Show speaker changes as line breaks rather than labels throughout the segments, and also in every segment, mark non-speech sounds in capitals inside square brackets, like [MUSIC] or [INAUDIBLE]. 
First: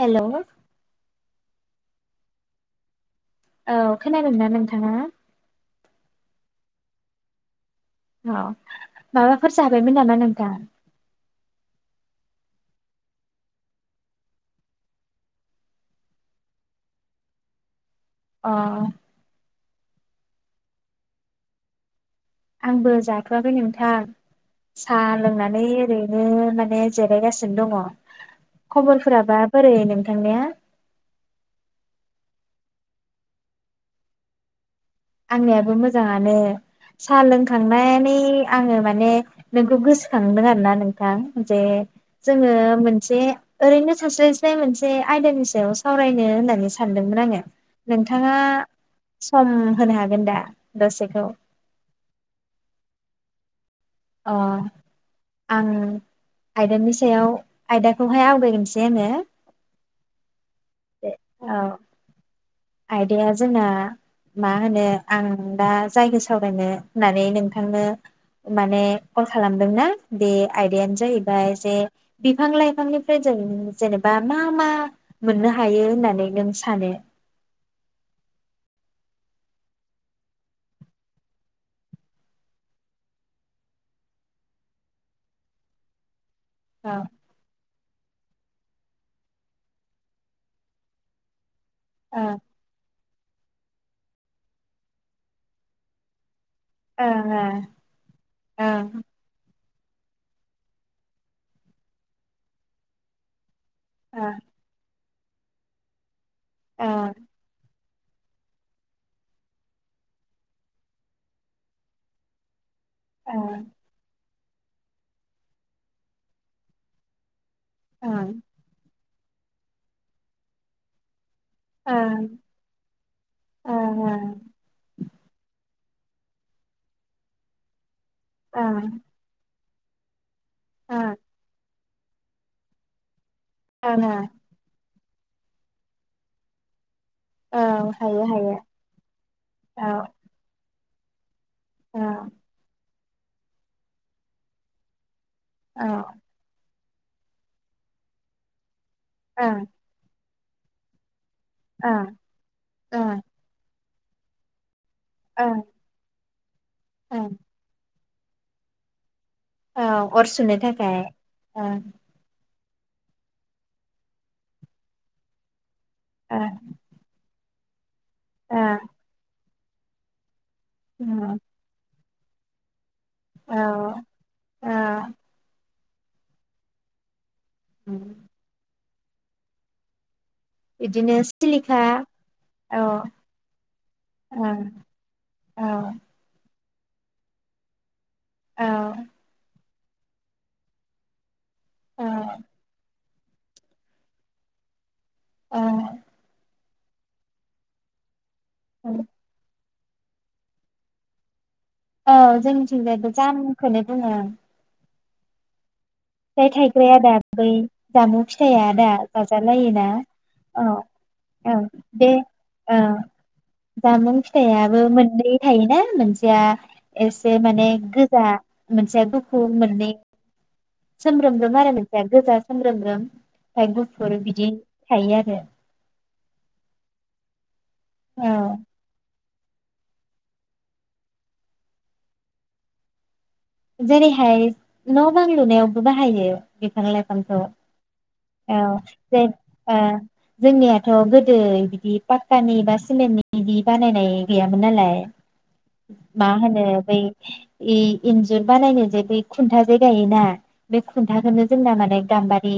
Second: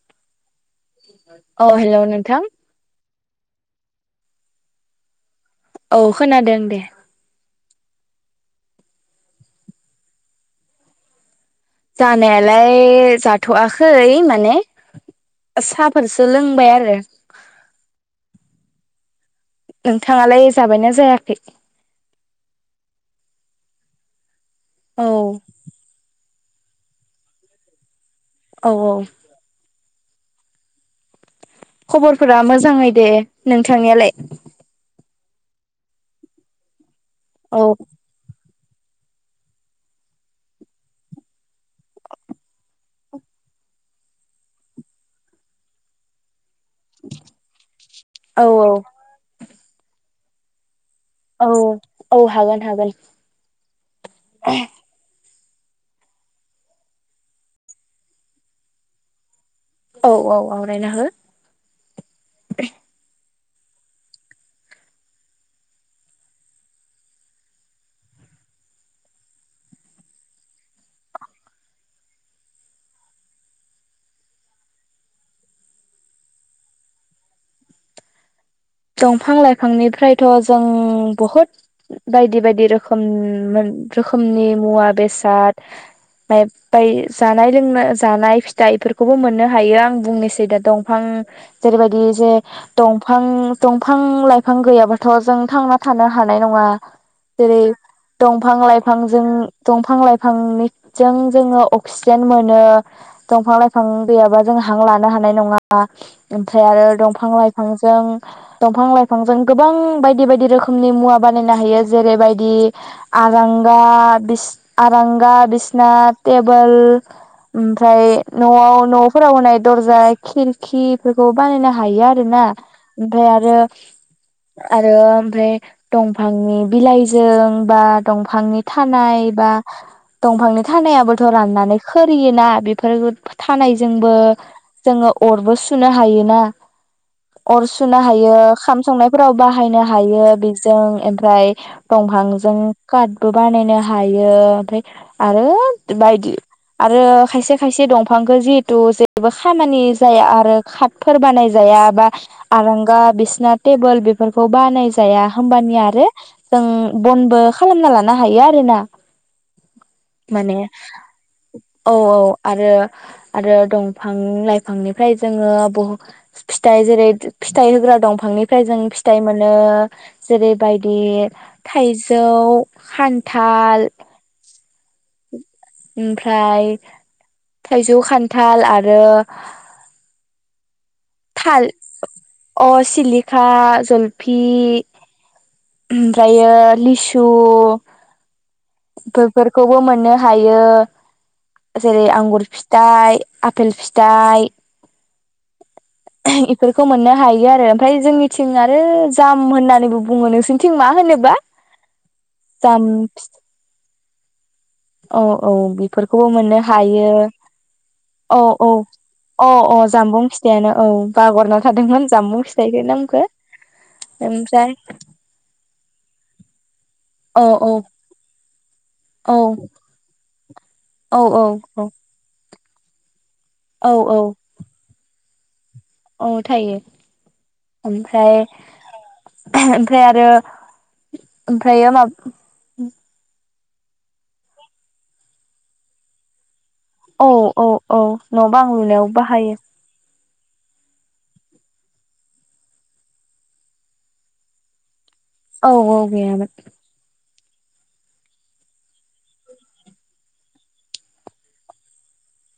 Hello
औ hello नोंथां
औ खोनादोंना नोंथाङा?
औ खोनादों दे।
अ माबाफोर जाबायमोन नामा नोंथां?
जानायालाय जाथ'आखै माने साहाफोरसो लोंबाय आरो।
अह।
नोंथाङालाय जाबायना जायाखै?
आंबो जाथ'वाखै नोंथां।
औ
साहा लोंनानै ओरैनो माने जिरायगासिनो दङ।
औ
खबरफोरा बा बोरै नों थांनिया?
खबरफोरा मोजाङै दे नोंथांनियालाय?
आंनियाबो मोजाङानो। साहा
औ
लोंखांनानै आङो माने नोंखौ गोसोखांदों आरोना नोंथां जे जोङो मोनसे ओरैनो थास्लायस्लाय मोनसे आयदानि सायाव सावरायनो होननानै सानदोंमोन आङो। नोंथाङा
औ
सम होनो हागोन दा? दसेखौ
औ औ हागोन हागोन।
ओ आं आयदानि सायाव आयदाखौहाय आवगायग्रोनोसै आङो।
औ औ आवरायना हो।
आइदाया जोंना मा होनो आं दा जायखौ सावरायनो होननानै नोंथांनो माने कल खालामदोंना बे आयदायानो जाहैबाय जे बिफां लाइफांनिफ्राय जों जेनेबा मा मा मोननो हायो होननानै नों सानो?
दंफां लाइफांनिफ्रायथ' जों बहुद बायदि बायदि रोखोम मोन रोखोमनि मुवा बेसाद बाय-बाय
औ
जानाय लोंनाय जानाय जा इफोरखौबो मोननो हायो आं बुंनोसै दा दंफां जेरैबायदि
ओ
जे दं फां दंफां-लाइफां गैयाबाथ' जों थांना थानो हा नाय नङा
ओ
जेरै
ओ
दंफां-लाइफांजों दंफां-लाइफांनिजों जोङो अक्सिजेन मोनो दंफां-लाइ फां गैयाबा जों हां ला नो हानाय नङा। ओमफ्राय आरो
ओ
दंफां-लाइफांजों जों दंफां-लाइफांजों गोबां बायदि बायदि रोखोमनि मुवा बानायनो हायो जेरैबायदि
ओ
आरागा बिस आरांगा, बिसना, टेबोल ओमफ्राय
ओं
न'आव न' फोराव होनाय दरजा, खिरखि खौबो बानायनो हायो आरो
ओं
ना। ओमफ्राय आरो
ओं
आरो ओमफ्राय दंफांनि बिलाइजों बा दंफांनि
ओं
थानाय बा दंफांनि
ओं
थानायाबोथ' राननानै खोरियोना बेफोर
ओं
थानायजोंबो
ओं
जोङो अरबो सुनो हायोना सुनो हायो खाम संनायफोराव बाहायनो
औ
हायो बेजों ओमफ्राय
औ
दंफांजों कार्डबो बानायनो हायो ओमफ्राय आरो
औ
बायदि आरो खायसे खायसे दंफांखौ जिहेतु बेबो
ओं
खामानि जाया आरो। आरो कापफोर बानाय जाया
ओं
बा। आरांगा
ओं
बिसनाथ टेबोल बेफोरखौ बानाय जाया
ओं
हबानिया आरो जों
ओं
बनबो खालामना ला हायो आरोना।
औ अर सुनो
माने
थाखाय ओ।
औ आरो आरो दंफां लाइफांनिफ्राय जोङो बहुत
ओं
फिथाइ जेरै फिथाइ होग्रा दंफां बिफांनिफ्राय
ओं
जों फिथाइ मोन ओ। जेरैबायदि
उम
थाइज जौ।
औ
खान्थाल।
औ
ओमफ्राय थाइजौ खान्थाल आरो। ओ
बिदिनो
थाल
सिलिखा
अ
औ
सिलिखा जलफि
ओं औ औ
ओमफ्रायो लिसु
औ
खौबो मोननो हायो जेरै आंगुर फिथाइ आपेल फिथाइ
औ
[UNINTELLIGIBLE] खौ मोननो हायो आरो ओमफ्राय जोंनि थिं आरो जाम होननानै बुङो नोंसोरथिं मा होनोबा
औ
जाम
जोंथिजाय जामखौनो बुङो
औ औ बि
जाय थाइग्राया दा बै जामुं
औ
फिथाइया
औ
दा
अ अ
जाजालायोना
जामबुं
औ
फिथाइयानो
औ
बावगारना थादोंमोन
बे
जामबुं
औ
फिथाइखौ नामखौ
जामुं
ओमफ्राय
फिथायाइाबो मोननै थायोना मोनसेया एसे
औ
माने
औ
गोजा मोनसे
औ
दुखु मोननै
औ औ
सोमब्रोमब आरो मोनसेआ
औ
गोजा सोमब्रोमब्रोम ओमफाय
औ
गुफुर
औ
बिदि थायो आरो
औ थायो
औ
ओमफ्राय ओमफ्राय आरो ओमफ्रायो माब
जेरैहाय न' बां लुनायावबो बाहायो बिफां
औ
लाइफांखौ
औ औ न'
औ
बां आं लुनायाव
जे
बाहायो
ओ जोंनियाथ' गोदो बिदि पाक्कानि बा सिमेन्टनि बिदि बानायनाय गैयामोन नालाय
औ औ
मा
गैयामोन
होनो बै ए एन्जु जुर बानायनो जे बै खुन्था जे गायोना बे खुन्थाखौनो जोंना माने गाम्बारि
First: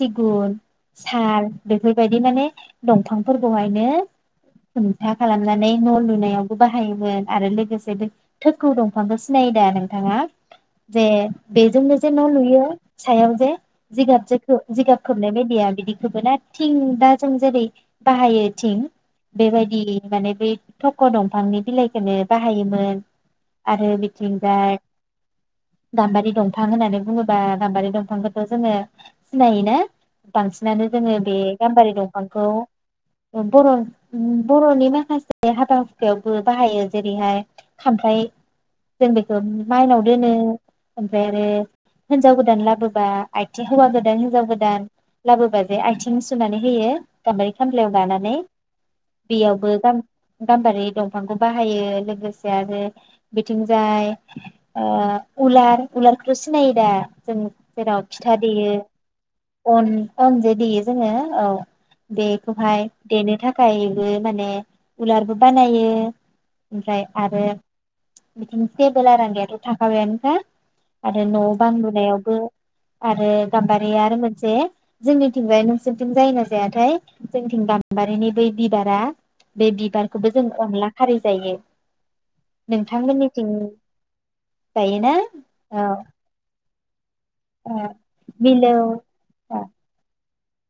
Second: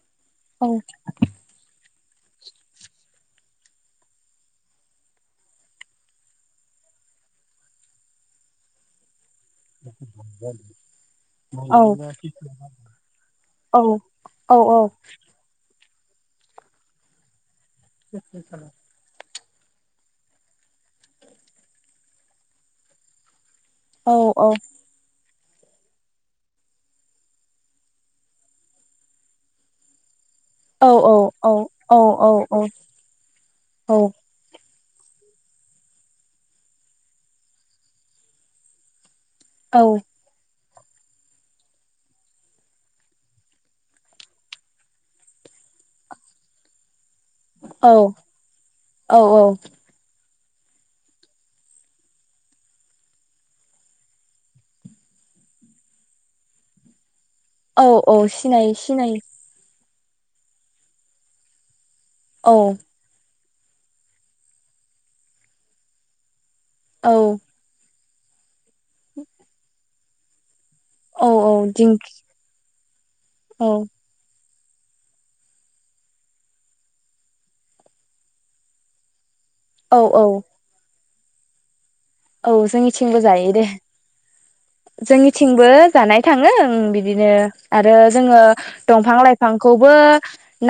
सिगुन
औ
साल बे फोरबायदि माने दंफांफोरखौहायनो हुंथा खालामनानै न' लुनायावबो बाहायोमोन आरो लोगोसे बे थखौ दंफांखौ सिन नायो दा नोंथाङा जे
औ
बेजोंनो जे न' लुयो सायाव जे
औ
जिगाब
औ
जिगाब खोबनाय बायदिया बिदि खोबोना थिं दा जों जेरै बाहायो थिं बेबायदि माने बेै थख' दंफांनि बिलाइखौनो बाहायोमोन आरो
औ औ
थिंजाय गाम्बारि दंफां होननानै बुङोबा गाम्बारि दंफांखौथ' जोङो सिनायोना?
औ
बांसिनानो जोङो बे
औ
गाम्बारि
औ औ
दंफांखौ
औ
बर'
औ
बर'नि मा माखासे हाबा हुखायावबो बाहायो जेरैहाय खामफ्राइ जों बेखौ
औ
माइनाव दोनो ओमफ्राय आरो हिनजाव गोदान लाबोबा आथिं हौवा गोदान हिनजाव गोदान लाबोबा जे आथिं सुनानै होयो गामबारि खामफ्लायाव
औ
लानानै
औ
बेयावबो गाम गाम्बारि दंफांखौ बाहायो लोगोसे आरो बिथिं जाय ओ उलार उलारखौथ' सिनायो दा? जों
औ
जेराव
औ
फिथा देयो
सिनायो सिनायो
अन अनजे देयो जोङो औ ।
औ
बेखौहाय देनो थाख गायबो माने उलारबो बानायो ओमफ्राय
औ
आरो [UNINTELLIGIBLE] हेबोला रागायाथ' थाखागोन हो? आरो
औ
न'
औ
बां
दिंखि
लुनायावबो आरो
औ
गाम्बारिया आरो मोनसे जोंनिथिंजाय नोंसोरनिथिं जाय ना जायाथाय जोंनिथिं गाम्बारिनि बै बिबारा बे
औ औ
बिबारखौबो जों अनला खारि जायो
औ जोंनि
थां मोनिथिं
जोंनिथिंबो जानाय थाङो उं। बिदिनो
औ
आरो जोङो
मिलौ
दंफां
ओ
लाइफांखौबो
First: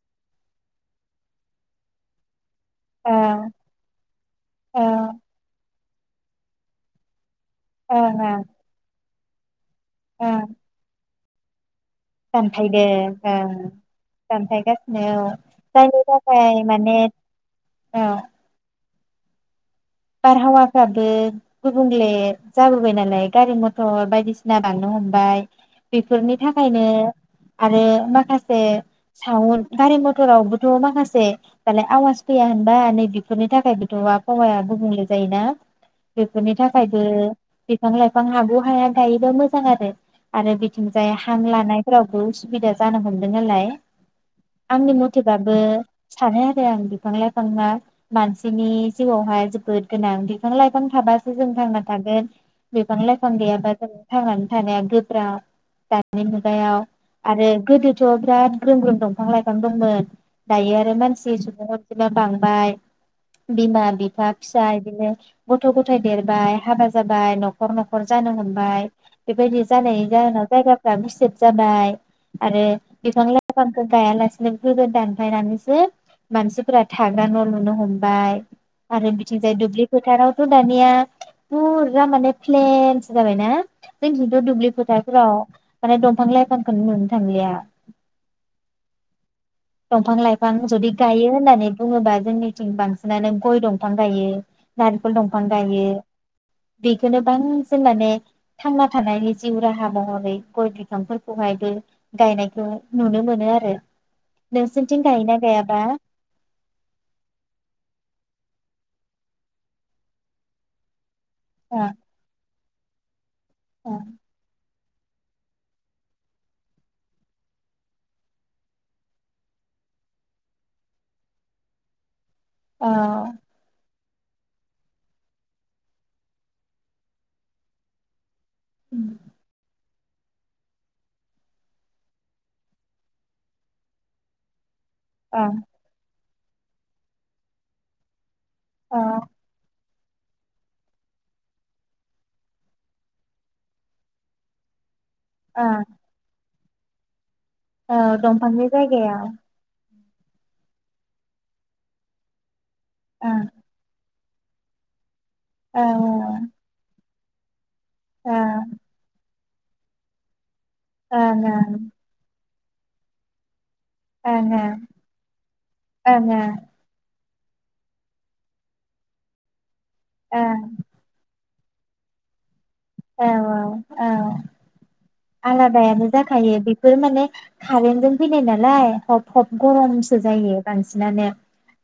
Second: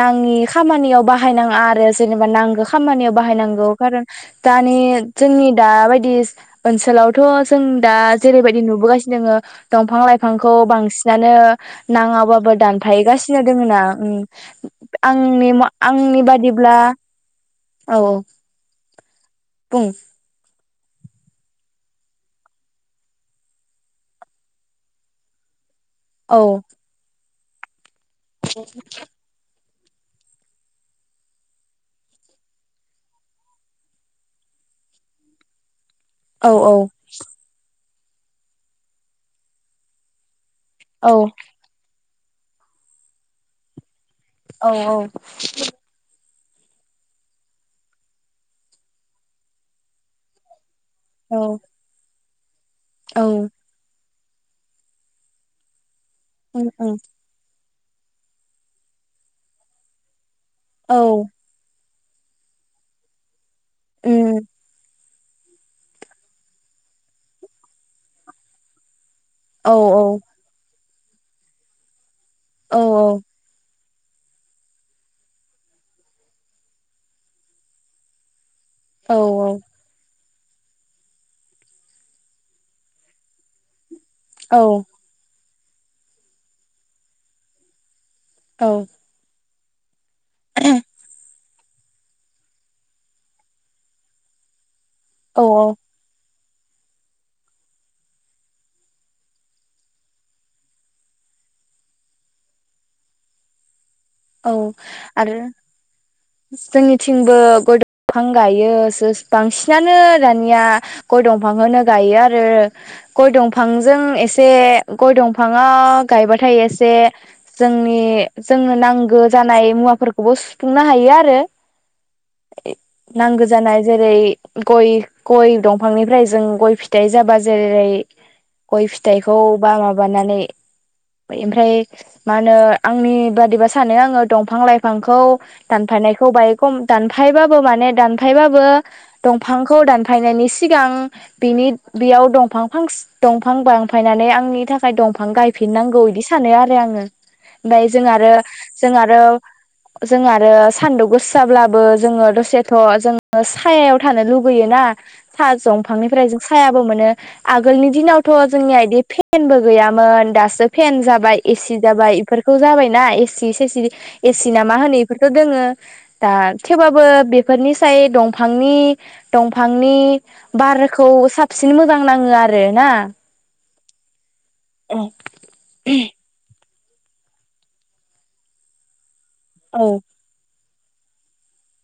नाङि खामानियाव बाहायनाङा आरो जेनेबा नांगो खामानियाव
ओं
बाहायनांगौ खारन दानि
ओं
जोंनि दा बाय बिस ओनसोलावथ' जों दा
ओं ओं
जेरैबाय बासिनोङो दंफां
ओं
लाइफांखौ बांसिन दानो नाङाबाबो
दानफायदों
दानफाहैगासिनो
ओं
दोङ ना उम
दानफायगासिनो औ
आंनि
जायनि
आंनि
थाखाय
बादिब्ला
माने
औ बुं
बारहावा फ्राबो गुबुंले जाबोबाय नालाय गारि मथर बायदिसिना बांनो हमबाय। बेफोरनि
औ
थाखायनो आरो माखासे सावन गारि मथरावबोथ माखासे दालाय आवाज फैया होनबा नैबेफोरनि थाखायबोथ आबहावाया गुबुंले जायोना।
औ
बेफोरनि
औ
थाखायबो बिफां लाइफां हाबौ हाया गायोबा मोजां आरो। आरो बिथिंजाय
औ
हां लानायफोराव उसुबिदा जानो हमदों नालाय।
औ
आंनि मथेबाबो सानो आरो आं बिफां लाइफाङा मानसिनि जिउआवहाय जो बोद गोनां बिफां लाइफ फां
औ
थाबासो जों थांना थागोन। बिफां
औ
लायफां गैयाबा जों थांनानै थानाया गोब्राब दानि नि मुगायाव आरो गोदो थ' बिराद ग्रोम ग्रोम दंफां लाइफां दंमोन। दायो आरो मानसि [UNINTELLIGIBLE] बांबाय बिमा बिफा
उम
फिसा बिदिनो गथ' गथाय देरबाय हाबा जाबाय न'खर न'खर जानो हमबाय। बेबायदि
औ
जानाय
औ
जाहोना जायगा फोरा गुसेब जाबाय। आरो
औ
बिफां लाइफां गायालासिनो बेफोरखौ दानफायनानैसो मानसिफोरा थाग्रा न' लुनो हमबाय। आरोे बि थिंजाय
औ
दुब्लि फोथाराव थ' दानिया फुरा माने प्लेनसो जाबायना? जोंथिंथ' दुब्लि
औ
फोथारफोराव माने दंफां लाइफांखौनो मोननो थांलिया।
औ
दंफां लाइफां जुदि गायो होननानै बुङोबा जोंनिथिं बांसिनानो गय दं फां गायो । नारिखल
औ
दंफां गायो । बेखौनो बांसिन माने थांना थानायनि जिउ राहा महरै गय बिफांफोरखौहायबो गायनायखौ नुनो मोनो आरो ।
औ आरो जोंनिथिंबो गय दंफां गायो । बांसिनानो दानिया गय दंफां
औ
खोनो गायो आरो । गय
औ
दंफांजों एसे गय दंफाङा गायबाथाय एसे जोंनि जोंनो नां गो जानाय मुवाफोरखौबो सुफुंनो हायो आरो । नांगौ जानाय जेरै गय गय दंफांनिफ्राय जों गय फिथाइ जाबा जेरै गय फिथाइखौ बा माबा माबानानै ओमफ्राय मा होनो आंनि बादिब्ला सानो आङो दंफां लाइफां खौ दानफानायखौ बांयाइ खम दानफायबाबो माने दान फायबाबो
औ
दंफांखौ दान फायनायनि सिगां बिनि बेयाव दंफां दंफां बां फायनानै आंनि थाखाय दं फां गायफिनांगौ बिदि सानो आरो । आङो ओमफफ्राय
औ
जों आरो
दंफांनि
जों आरो
जायगायाव
जों आरो सान्दुं गोसाब्लाबो जोङो दसे थ
ओं
जोङो सायाव थानो लुगैयो ना सा
ओं
दंफांनिफ्राय जों सायाबो मोनो । आगोलनि दिनावथ'
ओं
जोंनि इदि फेन फेनबो गैयामोन दासो फेन जाबाय
ओं
एसि
ओं
जाबाय इफोर जाबायना एसि एसि
ओं
एसि नामा होनैफोरथ' दोङो
ओं
दा
ओं
थेवबाबो बे बेफोरनि साय दंफांनि दंफां नि बारखौ साब सिन मोजां नाङो आरो रो ना
औ
औ
आलादायानो जाखायो बे फोर माने खारेन गुम फिनाय नालाय सब गरमसो जायो बांसिनानो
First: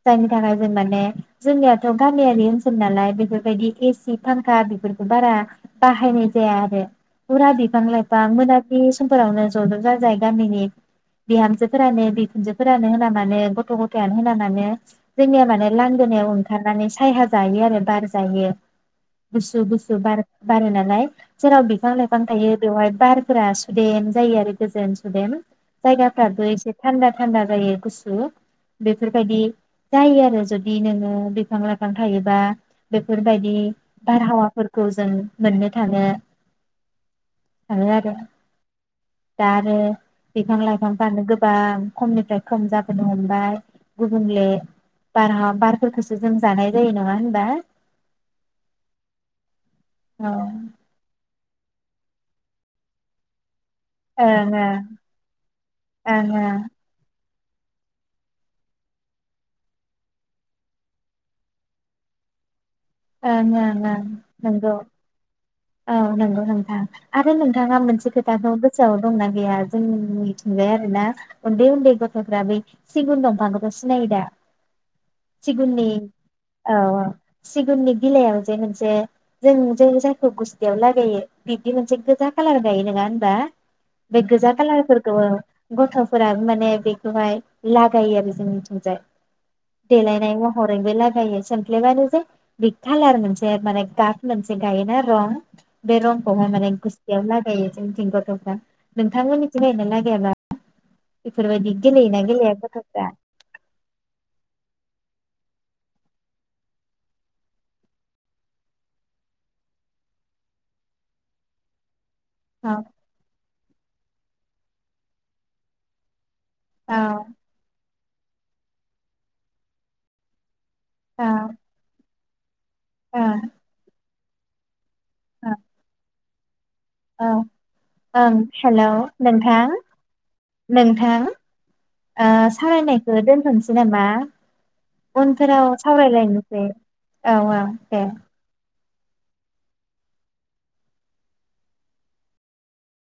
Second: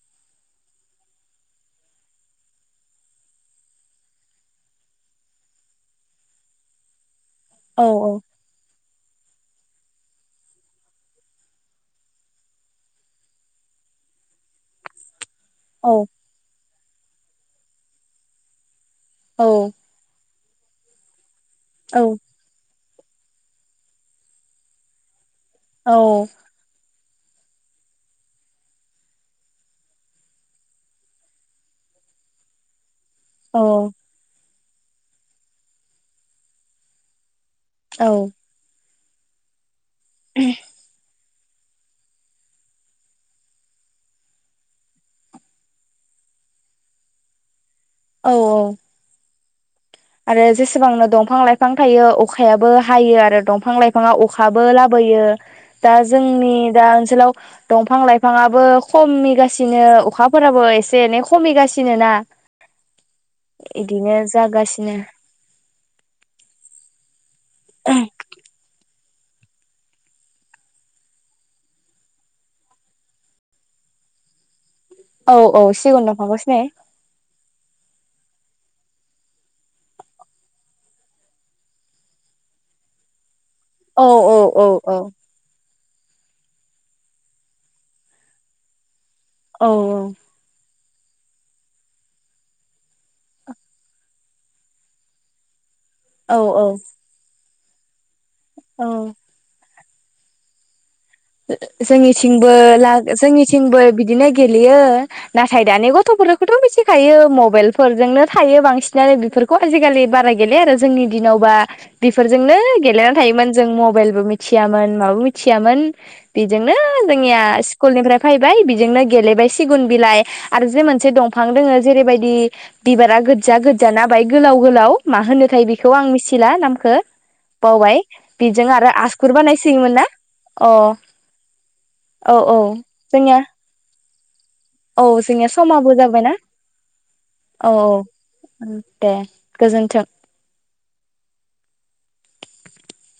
जायनि थाखाय जों माने जोंनियाथ' गामियारि ओनसोल नालाय बेफोरबायदि एसि फांखा बेफोरखौ बारा बाहायनाय जाया आरो फुरा बिफां
औ
लाइफां मोना बे समफोरावनो ज' ज' जाजाय गामिनि बिहामजोफोरानो बिखुनजोफोरानो होना मानो गथ' गथायानो होना मानो जोंनिया माने
औ
लांगोनायाव ओंखार नानै सायहा जायो आरो बार जायो गुसु
औ
गुसु बार बारोना जेराव बिफां
औ
लाइफां थायो बेवहाय बारफोरा सुदेम जायो आरो गोजोन सुदेम जायगाफ्राथ एसे थान्दा थान्दा जायो गुसु बेफोरबायदि जायो आरो जुदि नोङो बिफां लाइफां थायोबा बेफोरबायदि
औ
बारहावाफोर औ [UNINTELLIGIBLE] जों मोननो थाङो थाङो आरो
औ
दारो बिफां लाइफां फानो बां खमनिफ्राय खम जाबोनो हमबाय गुबुंले बारहा बारफोरखौसो जों जानाय जायो नङा होनबा
औ औ
औ
आरो जेसेबांनो दंफां लाइफ फां थायो अखायाबो हायो आरो दं फां लाइफाङा
ओं
अखाबो
ओं
लाबोयो दा
ओं
जोंनि
ओं
दा ओनसोलाव दंफां लाइफाङाबो खमिगासिनो अखाफोराबो एसे एनै खमिगासिनो ना
[INAUDIBLE] आरो
इदिनो जागासिनो
नोंथाङा मोनसे खोथाखौ गोसोआव दंना गैया जों मिथिंजाय आरोना उन्दै उन्दै गथ'फ्रा बै सिगुन दंफांखौथ सिनायो दा
औ औ
सिगुननि
सिगुन दंफाखौ सिनायो
उननि गिलाइायाव जे मोनसे जों ज जायखौ गुस्थियाव लागायो बिब्दि मोनसे गोजा कालार गायो नंङा होनबा
औ
बे
औ
गोजा
औ औ
कालारफोरखौ गथफोरा माने बेखौहाय लागायो आरो जोंनिथिंजाय
औ
देलायनाय महर लागायो सेम फ फ्लेबानो जे बि कालार मोनसे माने गाब मोनसे गायोना रं बे
औ
रंखौहाय माने
औ
गुस्थियाव [UNINTELLIGIBLE]
औ
नोंथां मोननिथिं [UNINTELLIGIBLE]
जोंनिथिंबो लाग जोंनिथिंबो बिदिनो गेलेयो नाथाय दानि गथफोरखौथ मिसिखायो मबाइल फोरजोंनो थायो बांसिनानो बेफोरखौ आजिखालि बारा गैलै आरो जोंनि दिनावबा बेफोरजोंनो
औ
गेलेनानै थायोमोन जों मबाइलबो मि मिथियामोन माबो मिथियामोन । बेजोंनो
औ
जोंनिया स्कुलनिफ्राय फैबाय बिजोंनो गेलेबाय सिगुन बिलाइ आरो जे मोनसे
औ
दंफां दोंङो जेरैबायदि बे बिबारा
औ
गोजा गोजाना ओमफ्राय गोलाव गोलाव मा
औ
होनोथाय बेखौ आं मिथि ला नाम खो
औ
बावबाय
ओं
बेजों
हेलौ
आरो आसगुर
नोंथां
बानायसोयोमोन ना? अ
नोंथां
औ औ
सालायनायखौ
जोंनिया
दोनथनोसै नामा?
औ
मा
जोंनिया
उनफोराव
समाबो जाबायना
सावरायलायनोसै औ औ दे ।
दे गोजोन्थों । [INAUDIBLE]